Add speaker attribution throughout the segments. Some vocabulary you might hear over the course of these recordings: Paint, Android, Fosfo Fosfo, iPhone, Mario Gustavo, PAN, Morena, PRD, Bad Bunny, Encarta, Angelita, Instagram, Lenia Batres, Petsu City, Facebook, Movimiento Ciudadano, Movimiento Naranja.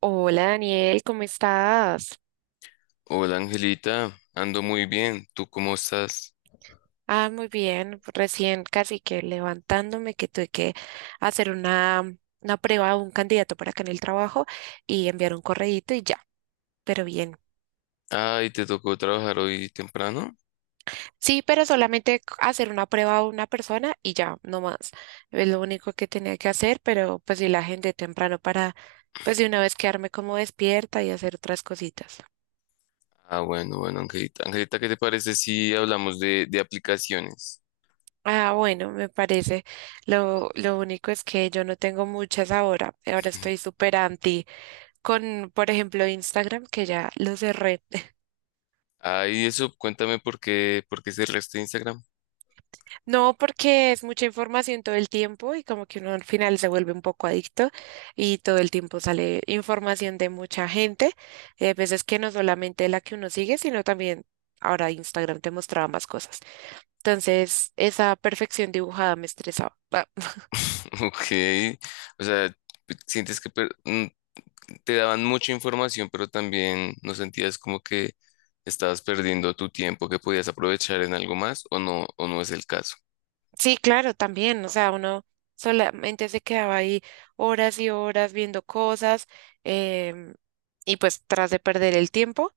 Speaker 1: Hola, Daniel, ¿cómo estás?
Speaker 2: Hola Angelita, ando muy bien. ¿Tú cómo estás?
Speaker 1: Ah, muy bien, recién casi que levantándome, que tuve que hacer una prueba a un candidato para acá en el trabajo y enviar un correíto y ya, pero bien.
Speaker 2: Ay, ¿te tocó trabajar hoy temprano?
Speaker 1: Sí, pero solamente hacer una prueba a una persona y ya, no más. Es lo único que tenía que hacer, pero pues sí la gente temprano para pues de una vez quedarme como despierta y hacer otras cositas.
Speaker 2: Ah, bueno, bueno, Angelita. Angelita, ¿qué te parece si hablamos de aplicaciones?
Speaker 1: Ah, bueno, me parece. Lo único es que yo no tengo muchas ahora. Ahora estoy súper anti con, por ejemplo, Instagram, que ya lo cerré.
Speaker 2: Ay, eso, cuéntame por qué cerraste Instagram.
Speaker 1: No, porque es mucha información todo el tiempo y como que uno al final se vuelve un poco adicto y todo el tiempo sale información de mucha gente. Y hay veces que no solamente la que uno sigue, sino también ahora Instagram te mostraba más cosas. Entonces, esa perfección dibujada me estresaba.
Speaker 2: Ok, o sea, ¿sientes que te daban mucha información, pero también no sentías como que estabas perdiendo tu tiempo que podías aprovechar en algo más o no es el caso.
Speaker 1: Sí, claro, también, o sea, uno solamente se quedaba ahí horas y horas viendo cosas, em, y pues tras de perder el tiempo,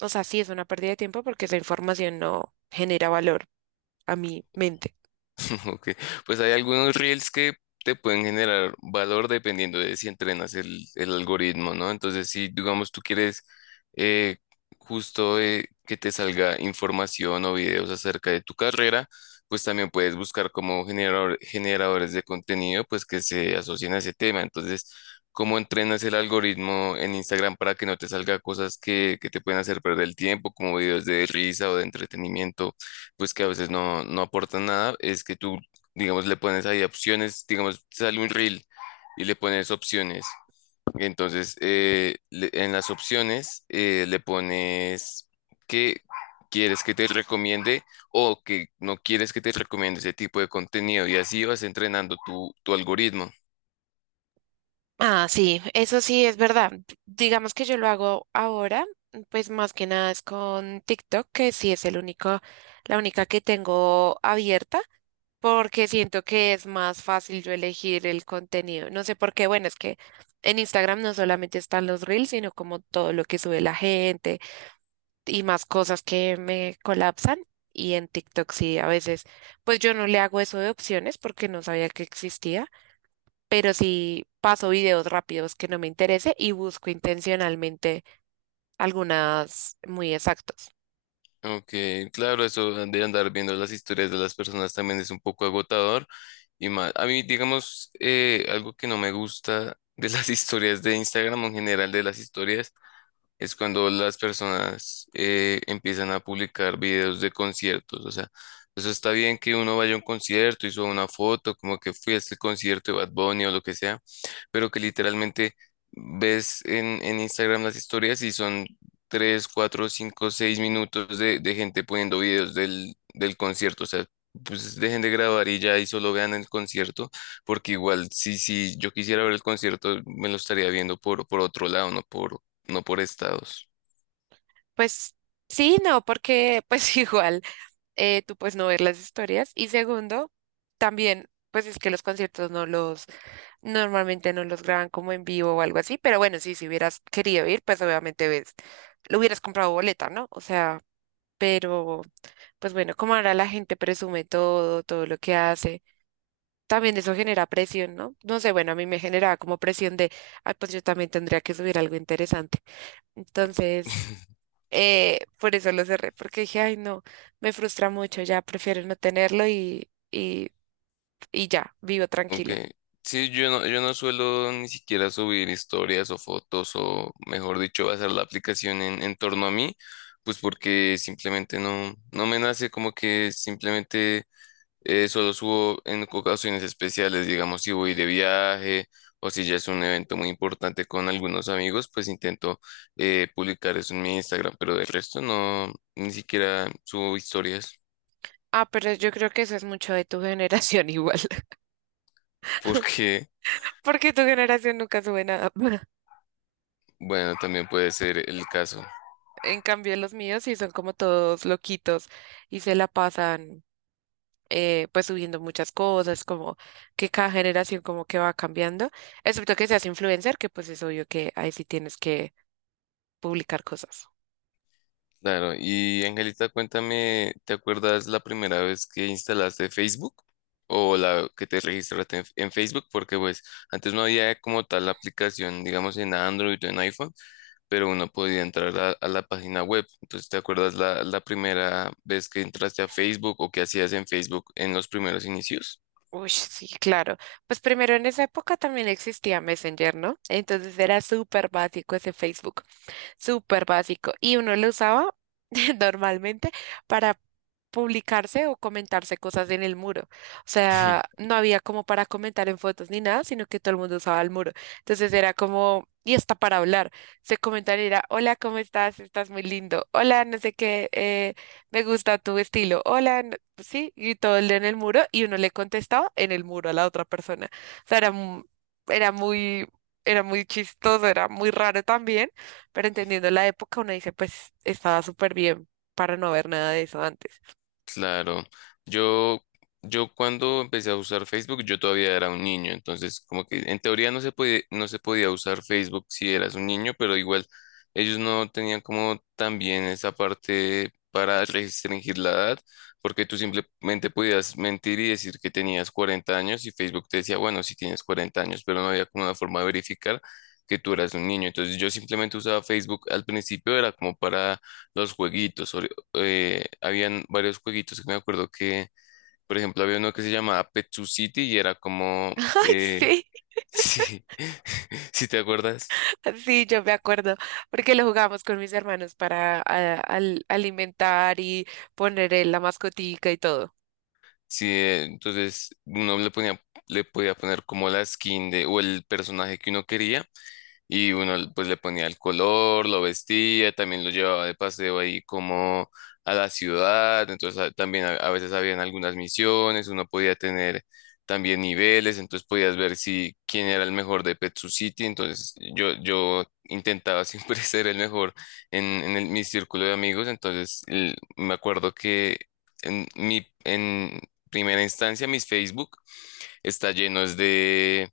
Speaker 1: o sea, sí es una pérdida de tiempo porque esa información no genera valor a mi mente.
Speaker 2: Ok, pues hay algunos reels que te pueden generar valor dependiendo de si entrenas el algoritmo, ¿no? Entonces, si digamos tú quieres eh, justo que te salga información o videos acerca de tu carrera, pues también puedes buscar como generadores de contenido, pues que se asocien a ese tema. Entonces, ¿cómo entrenas el algoritmo en Instagram para que no te salga cosas que te pueden hacer perder el tiempo, como videos de risa o de entretenimiento? Pues que a veces no, no aportan nada, es que tú, digamos, le pones ahí opciones, digamos, sale un reel y le pones opciones. Entonces, en las opciones le pones que quieres que te recomiende o que no quieres que te recomiende ese tipo de contenido y así vas entrenando tu algoritmo.
Speaker 1: Ah, sí, eso sí es verdad. Digamos que yo lo hago ahora, pues más que nada es con TikTok, que sí es el único, la única que tengo abierta. Porque siento que es más fácil yo elegir el contenido. No sé por qué, bueno, es que en Instagram no solamente están los reels, sino como todo lo que sube la gente y más cosas que me colapsan. Y en TikTok sí, a veces, pues yo no le hago eso de opciones porque no sabía que existía, pero sí paso videos rápidos que no me interese y busco intencionalmente algunas muy exactos.
Speaker 2: Ok, claro, eso de andar viendo las historias de las personas también es un poco agotador y más. A mí, digamos, algo que no me gusta de las historias de Instagram o en general de las historias es cuando las personas empiezan a publicar videos de conciertos. O sea, eso está bien que uno vaya a un concierto y suba una foto, como que fui a este concierto de Bad Bunny o lo que sea, pero que literalmente ves en Instagram las historias y son 3, 4, 5, 6 minutos de gente poniendo videos del concierto. O sea, pues dejen de grabar y ya y solo vean el concierto, porque igual si yo quisiera ver el concierto, me lo estaría viendo por otro lado, no por, no por estados.
Speaker 1: Pues sí, no, porque pues igual. Tú puedes no ver las historias. Y segundo, también, pues es que los conciertos normalmente no los graban como en vivo o algo así, pero bueno, sí, si hubieras querido ir, pues obviamente ves, lo hubieras comprado boleta, ¿no? O sea, pero pues bueno, como ahora la gente presume todo, todo lo que hace. También eso genera presión, ¿no? No sé, bueno, a mí me generaba como presión de, ay, pues yo también tendría que subir algo interesante. Entonces, por eso lo cerré, porque dije, ay, no, me frustra mucho, ya prefiero no tenerlo y ya, vivo
Speaker 2: Ok.
Speaker 1: tranquila.
Speaker 2: Sí, yo no, yo no suelo ni siquiera subir historias o fotos o, mejor dicho, basar la aplicación en torno a mí, pues porque simplemente no, no me nace como que simplemente solo subo en ocasiones especiales, digamos, si voy de viaje o si ya es un evento muy importante con algunos amigos, pues intento publicar eso en mi Instagram, pero del resto no, ni siquiera subo historias
Speaker 1: Ah, pero yo creo que eso es mucho de tu generación, igual,
Speaker 2: porque...
Speaker 1: porque tu generación nunca sube nada.
Speaker 2: Bueno, también puede ser el caso.
Speaker 1: En cambio, los míos sí son como todos loquitos y se la pasan, pues subiendo muchas cosas, como que cada generación como que va cambiando, excepto que seas influencer, que pues es obvio que ahí sí tienes que publicar cosas.
Speaker 2: Claro. Y Angelita, cuéntame, ¿te acuerdas la primera vez que instalaste Facebook o la que te registraste en Facebook? Porque pues antes no había como tal la aplicación, digamos en Android o en iPhone, pero uno podía entrar a la página web. Entonces, ¿te acuerdas la primera vez que entraste a Facebook o qué hacías en Facebook en los primeros inicios?
Speaker 1: Uy, sí, claro. Pues primero en esa época también existía Messenger, ¿no? Entonces era súper básico ese Facebook, súper básico. Y uno lo usaba normalmente para publicarse o comentarse cosas en el muro. O sea, no había como para comentar en fotos ni nada, sino que todo el mundo usaba el muro. Entonces era como, y hasta para hablar. Se comentaban y era, hola, ¿cómo estás? Estás muy lindo. Hola, no sé qué, me gusta tu estilo. Hola, sí, y todo el en el muro y uno le contestaba en el muro a la otra persona. O sea, era muy, era muy chistoso, era muy raro también, pero entendiendo la época, uno dice, pues estaba súper bien para no ver nada de eso antes.
Speaker 2: Claro, yo, yo cuando empecé a usar Facebook, yo todavía era un niño, entonces como que en teoría no se podía, no se podía usar Facebook si eras un niño, pero igual ellos no tenían como también esa parte para restringir la edad, porque tú simplemente podías mentir y decir que tenías 40 años y Facebook te decía, bueno, si tienes 40 años, pero no había como una forma de verificar que tú eras un niño, entonces yo simplemente usaba Facebook al principio, era como para los jueguitos habían varios jueguitos que me acuerdo que, por ejemplo, había uno que se llamaba Petsu City y era como,
Speaker 1: Ay,
Speaker 2: eh,
Speaker 1: sí,
Speaker 2: sí, ¿si te acuerdas?
Speaker 1: sí, yo me acuerdo, porque lo jugamos con mis hermanos para alimentar y poner en la mascotica y todo.
Speaker 2: Sí, entonces uno le ponía, le podía poner como la skin de, o el personaje que uno quería. Y uno pues le ponía el color, lo vestía, también lo llevaba de paseo ahí como a la ciudad, entonces también a veces habían algunas misiones, uno podía tener también niveles, entonces podías ver si quién era el mejor de Petsu City. Entonces yo intentaba siempre ser el mejor en mi círculo de amigos, entonces me acuerdo que en primera instancia mis Facebook está lleno es de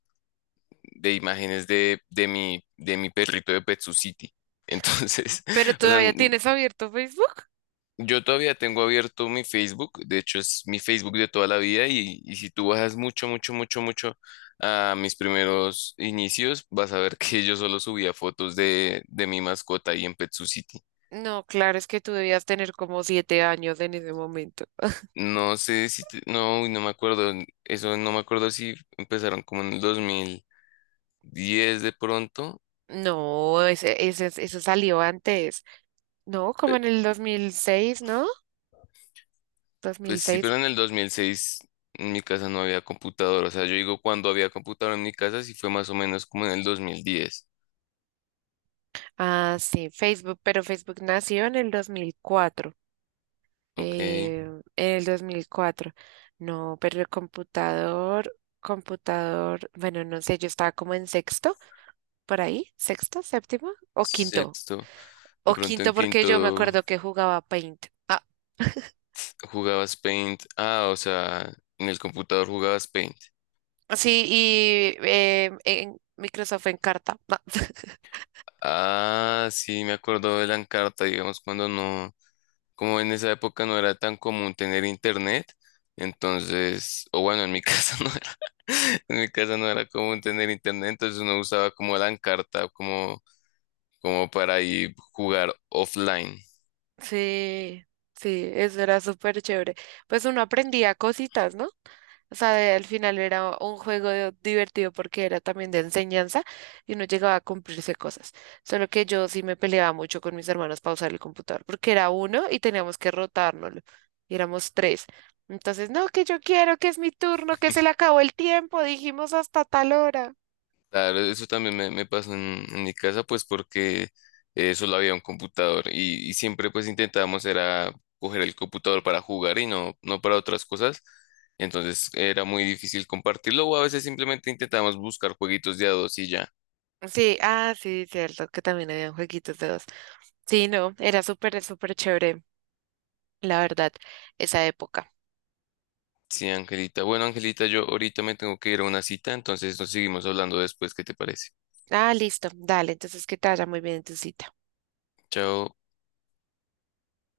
Speaker 2: de imágenes de mi perrito de Pet City. Entonces,
Speaker 1: ¿Pero
Speaker 2: o sea,
Speaker 1: todavía
Speaker 2: n-
Speaker 1: tienes abierto Facebook?
Speaker 2: yo todavía tengo abierto mi Facebook, de hecho es mi Facebook de toda la vida y si tú bajas mucho, mucho, mucho, mucho a mis primeros inicios, vas a ver que yo solo subía fotos de mi mascota ahí en Pet City.
Speaker 1: No, claro, es que tú debías tener como 7 años en ese momento.
Speaker 2: No sé no, uy, no me acuerdo, eso no me acuerdo si empezaron como en el 2010 de pronto.
Speaker 1: No, eso salió antes. No, como en el 2006, ¿no?
Speaker 2: Pues sí,
Speaker 1: 2006.
Speaker 2: pero en el 2006 en mi casa no había computador. O sea, yo digo cuando había computador en mi casa, sí fue más o menos como en el 2010.
Speaker 1: Ah, sí, Facebook, pero Facebook nació en el 2004,
Speaker 2: Ok,
Speaker 1: en el 2004. No, pero el computador, computador, bueno, no sé, yo estaba como en sexto, por ahí, sexto, séptimo o quinto,
Speaker 2: sexto. De
Speaker 1: o
Speaker 2: pronto
Speaker 1: quinto,
Speaker 2: en
Speaker 1: porque yo me
Speaker 2: quinto
Speaker 1: acuerdo que jugaba Paint. Ah,
Speaker 2: jugabas Paint. Ah, o sea, en el computador jugabas Paint.
Speaker 1: sí, y en Microsoft Encarta. No.
Speaker 2: Ah, sí, me acuerdo de la Encarta, digamos, cuando no, como en esa época no era tan común tener internet. Entonces, o bueno, en mi casa no era, en mi casa no era común tener internet, entonces uno usaba como la Encarta, como como para ahí jugar offline.
Speaker 1: Sí, sí, eso era súper chévere. Pues uno aprendía cositas, ¿no? O sea, al final era un juego divertido porque era también de enseñanza y uno llegaba a cumplirse cosas. Solo que yo sí me peleaba mucho con mis hermanos para usar el computador porque era uno y teníamos que rotárnoslo. Y éramos tres. Entonces, no, que yo quiero, que es mi turno, que se le acabó el tiempo, dijimos hasta tal hora.
Speaker 2: Claro, eso también me pasó en mi casa, pues porque solo había un computador y siempre pues intentábamos era coger el computador para jugar y no, no para otras cosas. Entonces era muy difícil compartirlo o a veces simplemente intentábamos buscar jueguitos de a dos y ya.
Speaker 1: Sí, ah, sí, cierto, que también habían jueguitos de dos. Sí, no, era súper, súper chévere, la verdad, esa época.
Speaker 2: Sí, Angelita. Bueno, Angelita, yo ahorita me tengo que ir a una cita, entonces nos seguimos hablando después. ¿Qué te parece?
Speaker 1: Ah, listo, dale, entonces que te vaya muy bien en tu cita.
Speaker 2: Chao.